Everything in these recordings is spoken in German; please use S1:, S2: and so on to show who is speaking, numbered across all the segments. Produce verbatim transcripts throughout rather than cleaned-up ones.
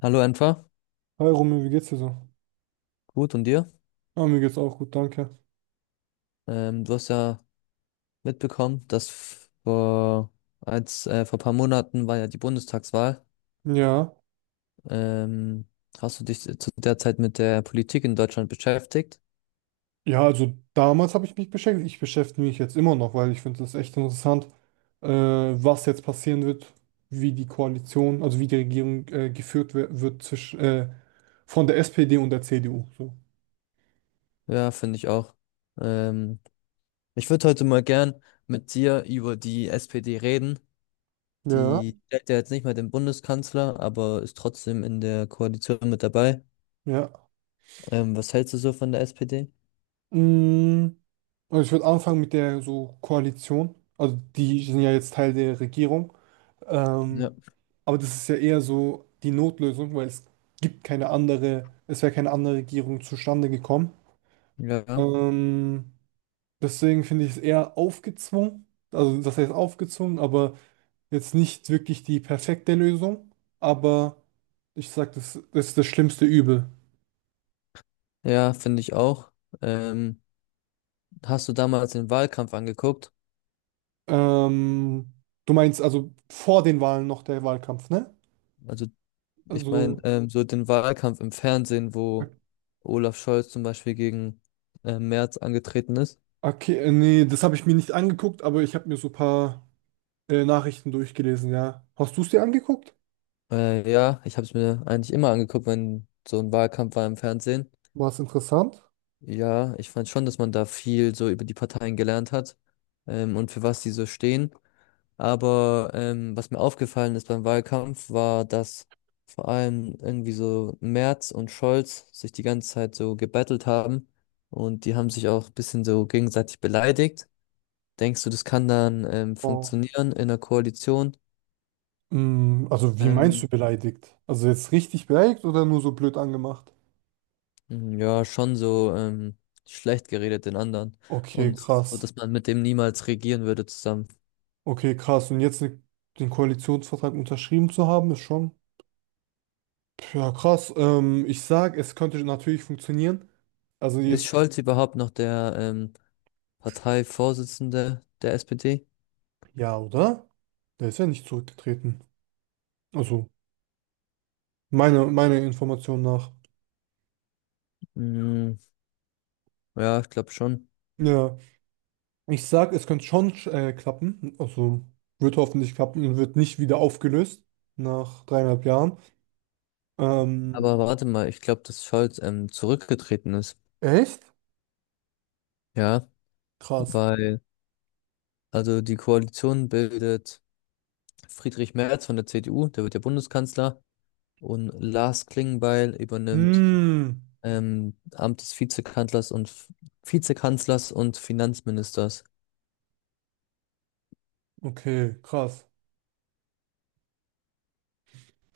S1: Hallo Enfer,
S2: Hi Romeo, wie geht's dir so?
S1: gut und dir?
S2: Ah, mir geht's auch gut, danke.
S1: Ähm, du hast ja mitbekommen, dass f- vor, als, äh, vor ein paar Monaten war ja die Bundestagswahl.
S2: Ja.
S1: Ähm, Hast du dich zu der Zeit mit der Politik in Deutschland beschäftigt?
S2: Ja, also damals habe ich mich beschäftigt. Ich beschäftige mich jetzt immer noch, weil ich finde es echt interessant, äh, was jetzt passieren wird, wie die Koalition, also wie die Regierung äh, geführt wer- wird zwischen, äh, von der S P D und der C D U. So.
S1: Ja, finde ich auch. Ähm, Ich würde heute mal gern mit dir über die S P D reden.
S2: Ja,
S1: Die stellt ja jetzt nicht mehr den Bundeskanzler, aber ist trotzdem in der Koalition mit dabei.
S2: ja.
S1: Ähm, was hältst du so von der S P D?
S2: Mm, also ich würde anfangen mit der so Koalition. Also die sind ja jetzt Teil der Regierung. Ähm,
S1: Ja.
S2: Aber das ist ja eher so die Notlösung, weil es gibt keine andere, es wäre keine andere Regierung zustande gekommen.
S1: Ja,
S2: Ähm, deswegen finde ich es eher aufgezwungen, also das heißt aufgezwungen, aber jetzt nicht wirklich die perfekte Lösung. Aber ich sag, das, das ist das schlimmste Übel.
S1: ja, finde ich auch. Ähm, Hast du damals den Wahlkampf angeguckt?
S2: Ähm, du meinst also vor den Wahlen noch der Wahlkampf, ne?
S1: Also, ich meine,
S2: Also,
S1: ähm, so den Wahlkampf im Fernsehen, wo Olaf Scholz zum Beispiel gegen äh, Merz angetreten ist.
S2: okay, äh, nee, das habe ich mir nicht angeguckt, aber ich habe mir so ein paar äh, Nachrichten durchgelesen, ja. Hast du es dir angeguckt?
S1: Äh, ja, ich habe es mir eigentlich immer angeguckt, wenn so ein Wahlkampf war im Fernsehen.
S2: War es interessant?
S1: Ja, ich fand schon, dass man da viel so über die Parteien gelernt hat, ähm, und für was die so stehen. Aber ähm, was mir aufgefallen ist beim Wahlkampf, war, dass vor allem irgendwie so Merz und Scholz sich die ganze Zeit so gebettelt haben und die haben sich auch ein bisschen so gegenseitig beleidigt. Denkst du, das kann dann ähm,
S2: Oh.
S1: funktionieren in der Koalition?
S2: Mm, Also wie meinst du
S1: Ähm,
S2: beleidigt? Also jetzt richtig beleidigt oder nur so blöd angemacht?
S1: mh, ja, schon so, ähm, schlecht geredet den anderen
S2: Okay,
S1: und so,
S2: krass.
S1: dass man mit dem niemals regieren würde zusammen.
S2: Okay, krass. Und jetzt ne, den Koalitionsvertrag unterschrieben zu haben, ist schon. Ja, krass. Ähm, ich sag, es könnte natürlich funktionieren. Also
S1: Ist
S2: jetzt,
S1: Scholz überhaupt noch der ähm, Parteivorsitzende der S P D?
S2: ja, oder? Der ist ja nicht zurückgetreten. Also, meine, meine Information nach.
S1: Mm, ja, ich glaube schon.
S2: Ja, ich sag, es könnte schon äh, klappen. Also, wird hoffentlich klappen und wird nicht wieder aufgelöst nach dreieinhalb Jahren. Ähm,
S1: Aber warte mal, ich glaube, dass Scholz ähm, zurückgetreten ist.
S2: Echt?
S1: Ja,
S2: krass.
S1: weil, also die Koalition bildet Friedrich Merz von der C D U, der wird ja Bundeskanzler, und Lars Klingbeil übernimmt
S2: Hm,
S1: ähm, Amt des Vizekanzlers und Vizekanzlers und Finanzministers.
S2: okay, krass.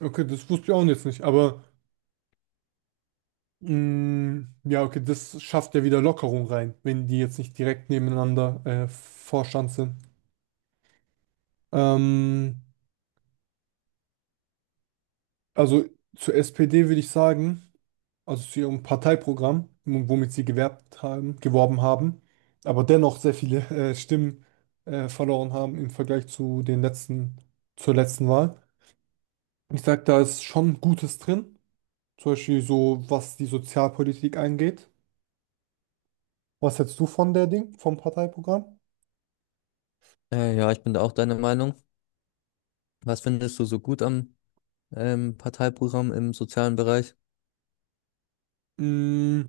S2: Okay, das wusste ich auch jetzt nicht, aber mm, ja, okay, das schafft ja wieder Lockerung rein, wenn die jetzt nicht direkt nebeneinander äh, Vorstand sind. Ähm, also zur S P D würde ich sagen, also zu ihrem Parteiprogramm, womit sie gewerbt haben, geworben haben, aber dennoch sehr viele äh, Stimmen äh, verloren haben im Vergleich zu den letzten, zur letzten Wahl. Ich sage, da ist schon Gutes drin. Zum Beispiel so, was die Sozialpolitik angeht. Was hältst du von der Ding, vom Parteiprogramm?
S1: Äh, ja, ich bin da auch deiner Meinung. Was findest du so gut am ähm, Parteiprogramm im sozialen Bereich?
S2: Mm,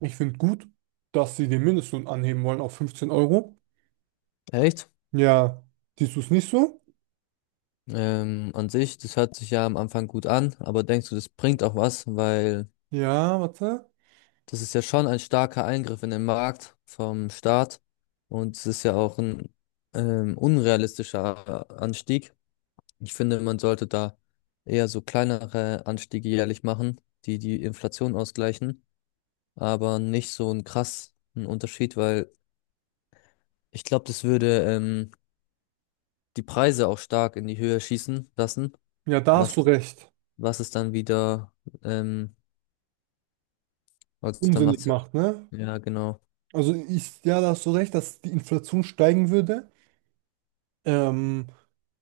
S2: ich finde gut, dass sie den Mindestlohn anheben wollen auf fünfzehn Euro.
S1: Echt?
S2: Ja, siehst du es nicht so?
S1: Ähm, an sich, das hört sich ja am Anfang gut an, aber denkst du, das bringt auch was, weil
S2: Ja, warte.
S1: das ist ja schon ein starker Eingriff in den Markt vom Staat und es ist ja auch ein ähm, unrealistischer Anstieg. Ich finde, man sollte da eher so kleinere Anstiege jährlich machen, die die Inflation ausgleichen, aber nicht so einen krassen Unterschied, weil ich glaube, das würde ähm, die Preise auch stark in die Höhe schießen lassen,
S2: Ja, da hast du
S1: was,
S2: recht.
S1: was es dann wieder, ähm, also dann
S2: Unsinnig
S1: macht's ja,
S2: macht, ne?
S1: ja, genau.
S2: Also ich, ja, da hast du recht, dass die Inflation steigen würde. Ähm,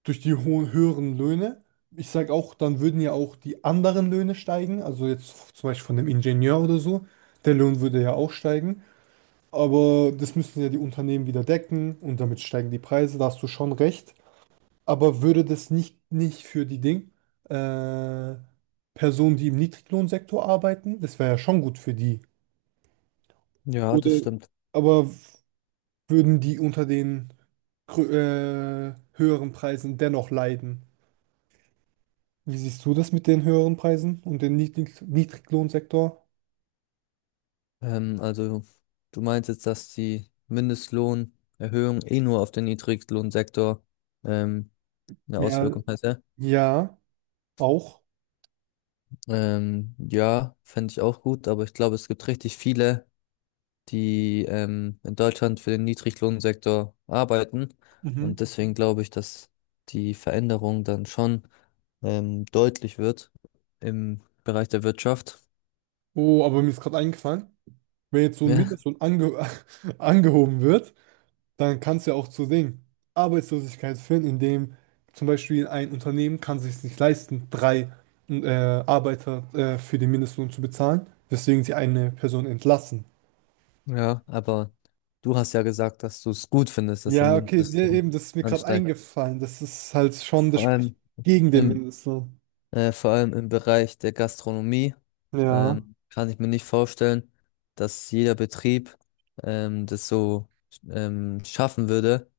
S2: durch die hohen, höheren Löhne. Ich sage auch, dann würden ja auch die anderen Löhne steigen. Also jetzt zum Beispiel von dem Ingenieur oder so. Der Lohn würde ja auch steigen. Aber das müssen ja die Unternehmen wieder decken und damit steigen die Preise, da hast du schon recht. Aber würde das nicht, nicht für die Ding, äh, Personen, die im Niedriglohnsektor arbeiten, das wäre ja schon gut für die.
S1: Ja, das
S2: Oder,
S1: stimmt.
S2: aber würden die unter den grö- äh, höheren Preisen dennoch leiden? Wie siehst du das mit den höheren Preisen und dem Niedrig Niedriglohnsektor?
S1: Ähm, also du meinst jetzt, dass die Mindestlohnerhöhung eh nur auf den Niedriglohnsektor ähm, eine
S2: Ja,
S1: Auswirkung hätte?
S2: ja, auch.
S1: Ähm, ja, fände ich auch gut, aber ich glaube, es gibt richtig viele, die ähm, in Deutschland für den Niedriglohnsektor arbeiten.
S2: Mhm.
S1: Und deswegen glaube ich, dass die Veränderung dann schon ähm, deutlich wird im Bereich der Wirtschaft.
S2: Oh, aber mir ist gerade eingefallen. Wenn jetzt so ein
S1: Ja,
S2: Mindestlohn ange angehoben wird, dann kann es ja auch zu Ding Arbeitslosigkeit führen, indem zum Beispiel ein Unternehmen kann sich nicht leisten, drei äh, Arbeiter äh, für den Mindestlohn zu bezahlen, weswegen sie eine Person entlassen.
S1: ja, aber du hast ja gesagt, dass du es gut findest, dass der
S2: Ja, okay, ja,
S1: Mindestlohn
S2: eben, das ist mir gerade
S1: ansteigt.
S2: eingefallen. Das ist halt schon, das
S1: Vor
S2: spricht
S1: allem
S2: gegen den
S1: im,
S2: Mindestlohn.
S1: äh, vor allem im Bereich der Gastronomie
S2: Ja.
S1: ähm, kann ich mir nicht vorstellen, dass jeder Betrieb ähm, das so ähm, schaffen würde,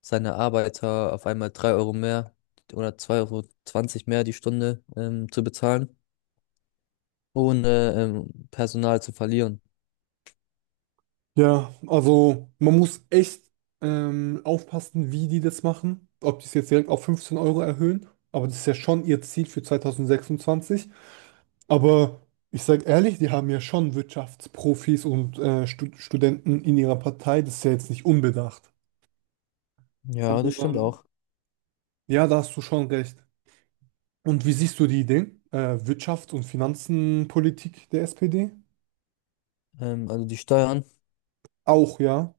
S1: seine Arbeiter auf einmal drei Euro mehr oder zwei Euro zwanzig mehr die Stunde ähm, zu bezahlen, ohne ähm, Personal zu verlieren.
S2: Ja, also man muss echt ähm, aufpassen, wie die das machen. Ob die es jetzt direkt auf fünfzehn Euro erhöhen. Aber das ist ja schon ihr Ziel für zwanzig sechsundzwanzig. Aber ich sage ehrlich, die haben ja schon Wirtschaftsprofis und äh, Stu Studenten in ihrer Partei. Das ist ja jetzt nicht unbedacht.
S1: Ja,
S2: Aber
S1: das stimmt
S2: ähm,
S1: auch.
S2: ja, da hast du schon recht. Und wie siehst du die Idee? Äh, Wirtschafts- und Finanzenpolitik der S P D?
S1: Ähm, also die Steuern,
S2: Auch, ja.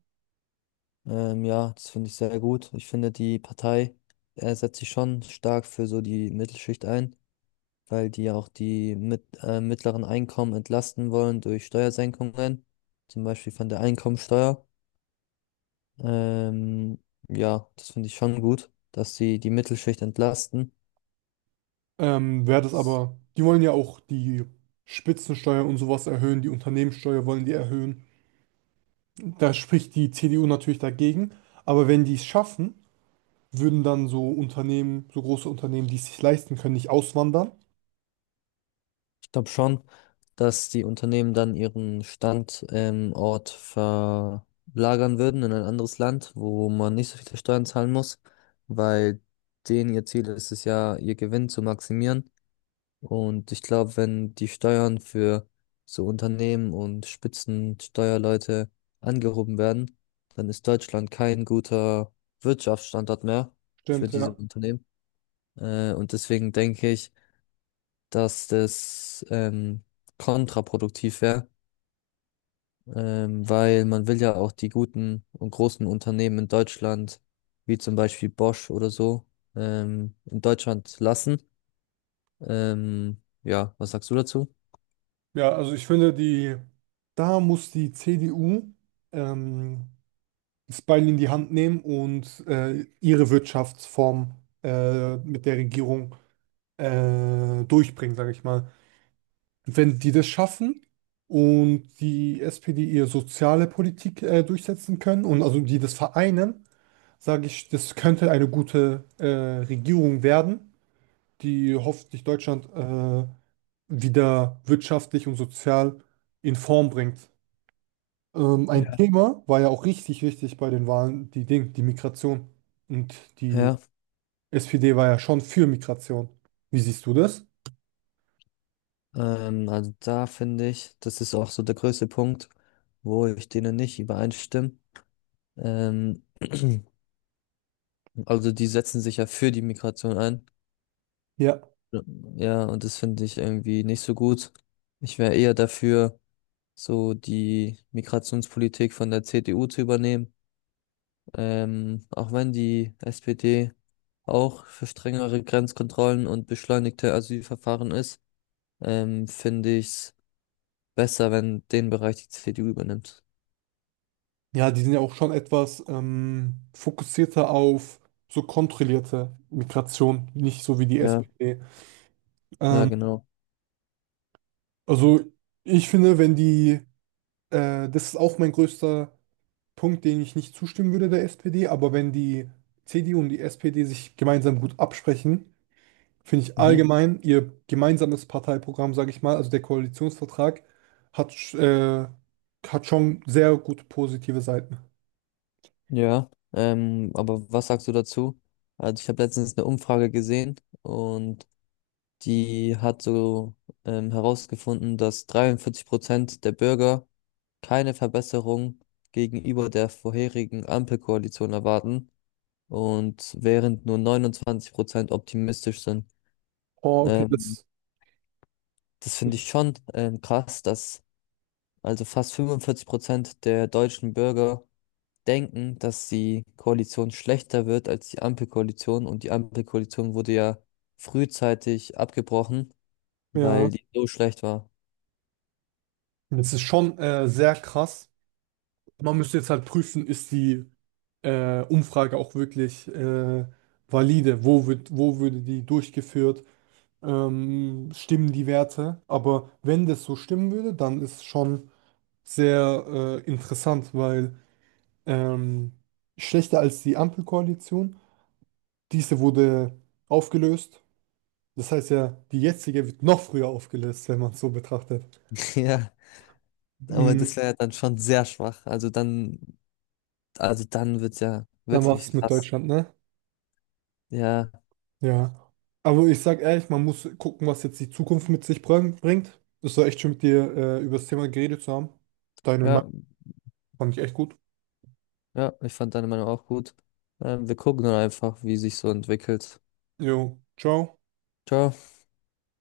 S1: ähm, ja, das finde ich sehr gut. Ich finde, die Partei äh, setzt sich schon stark für so die Mittelschicht ein, weil die ja auch die mit, äh, mittleren Einkommen entlasten wollen durch Steuersenkungen, zum Beispiel von der Einkommensteuer. Ähm, ja, das finde ich schon gut, dass sie die Mittelschicht entlasten.
S2: Ähm, wäre das aber, die wollen ja auch die Spitzensteuer und sowas erhöhen, die Unternehmenssteuer wollen die erhöhen. Da spricht die C D U natürlich dagegen, aber wenn die es schaffen, würden dann so Unternehmen, so große Unternehmen, die es sich leisten können, nicht auswandern.
S1: Ich glaube schon, dass die Unternehmen dann ihren Standort ähm, Ort verlagern würden in ein anderes Land, wo man nicht so viele Steuern zahlen muss, weil denen ihr Ziel ist es ja, ihr Gewinn zu maximieren. Und ich glaube, wenn die Steuern für so Unternehmen und Spitzensteuerleute angehoben werden, dann ist Deutschland kein guter Wirtschaftsstandort mehr für
S2: Stimmt,
S1: diese
S2: ja.
S1: Unternehmen. Äh, und deswegen denke ich, dass das ähm, kontraproduktiv wäre, ähm, weil man will ja auch die guten und großen Unternehmen in Deutschland, wie zum Beispiel Bosch oder so, ähm, in Deutschland lassen. Ähm, ja, was sagst du dazu?
S2: Ja, also ich finde, die, da muss die C D U ähm, das Beil in die Hand nehmen und äh, ihre Wirtschaftsform äh, mit der Regierung äh, durchbringen, sage ich mal. wenn die das schaffen und die S P D ihre soziale Politik äh, durchsetzen können und also die das vereinen, sage ich, das könnte eine gute äh, Regierung werden, die hoffentlich Deutschland äh, wieder wirtschaftlich und sozial in Form bringt. Ähm, ein
S1: Ja.
S2: Thema war ja auch richtig wichtig bei den Wahlen, die Ding, die Migration. Und die
S1: Ja.
S2: S P D war ja schon für Migration. Wie siehst du das?
S1: Ähm, also da finde ich, das ist auch so der größte Punkt, wo ich denen nicht übereinstimme. Ähm, also die setzen sich ja für die Migration ein.
S2: Ja.
S1: Ja, ja, und das finde ich irgendwie nicht so gut. Ich wäre eher dafür, so die Migrationspolitik von der C D U zu übernehmen. Ähm, auch wenn die S P D auch für strengere Grenzkontrollen und beschleunigte Asylverfahren ist, ähm, finde ich es besser, wenn den Bereich die C D U übernimmt.
S2: Ja, die sind ja auch schon etwas ähm, fokussierter auf so kontrollierte Migration, nicht so wie die
S1: Ja.
S2: S P D.
S1: Ja,
S2: Ähm,
S1: genau.
S2: also ich finde, wenn die, äh, das ist auch mein größter Punkt, den ich nicht zustimmen würde der S P D, aber wenn die C D U und die S P D sich gemeinsam gut absprechen, finde ich
S1: Mhm.
S2: allgemein ihr gemeinsames Parteiprogramm, sage ich mal, also der Koalitionsvertrag, hat, sch- äh, hat schon sehr gute positive Seiten.
S1: Ja, ähm, aber was sagst du dazu? Also ich habe letztens eine Umfrage gesehen, und die hat so ähm, herausgefunden, dass dreiundvierzig Prozent der Bürger keine Verbesserung gegenüber der vorherigen Ampelkoalition erwarten, und während nur neunundzwanzig Prozent optimistisch sind.
S2: Oh, okay,
S1: Ähm,
S2: das,
S1: Das finde ich schon, ähm, krass, dass also fast fünfundvierzig Prozent der deutschen Bürger denken, dass die Koalition schlechter wird als die Ampelkoalition. Und die Ampelkoalition wurde ja frühzeitig abgebrochen, weil
S2: ja.
S1: die so schlecht war.
S2: Das ist schon äh, sehr krass. Man müsste jetzt halt prüfen, ist die äh, Umfrage auch wirklich äh, valide? Wo wird, wo würde die durchgeführt? Ähm, stimmen die Werte? Aber wenn das so stimmen würde, dann ist es schon sehr äh, interessant, weil ähm, schlechter als die Ampelkoalition, diese wurde aufgelöst. Das heißt ja, die jetzige wird noch früher aufgelöst, wenn man es so betrachtet.
S1: Ja, aber
S2: Mhm.
S1: das wäre ja dann schon sehr schwach. Also dann, also dann wird's ja
S2: Dann war
S1: wirklich
S2: es mit
S1: krass.
S2: Deutschland, ne?
S1: Ja,
S2: Ja, aber ich sag ehrlich, man muss gucken, was jetzt die Zukunft mit sich bring- bringt. Es war echt schön, mit dir äh, über das Thema geredet zu haben. Deine
S1: ja,
S2: Meinung fand ich echt gut.
S1: ja, ich fand deine Meinung auch gut. Ähm, wir gucken dann einfach, wie sich so entwickelt.
S2: Jo, ciao.
S1: Ciao.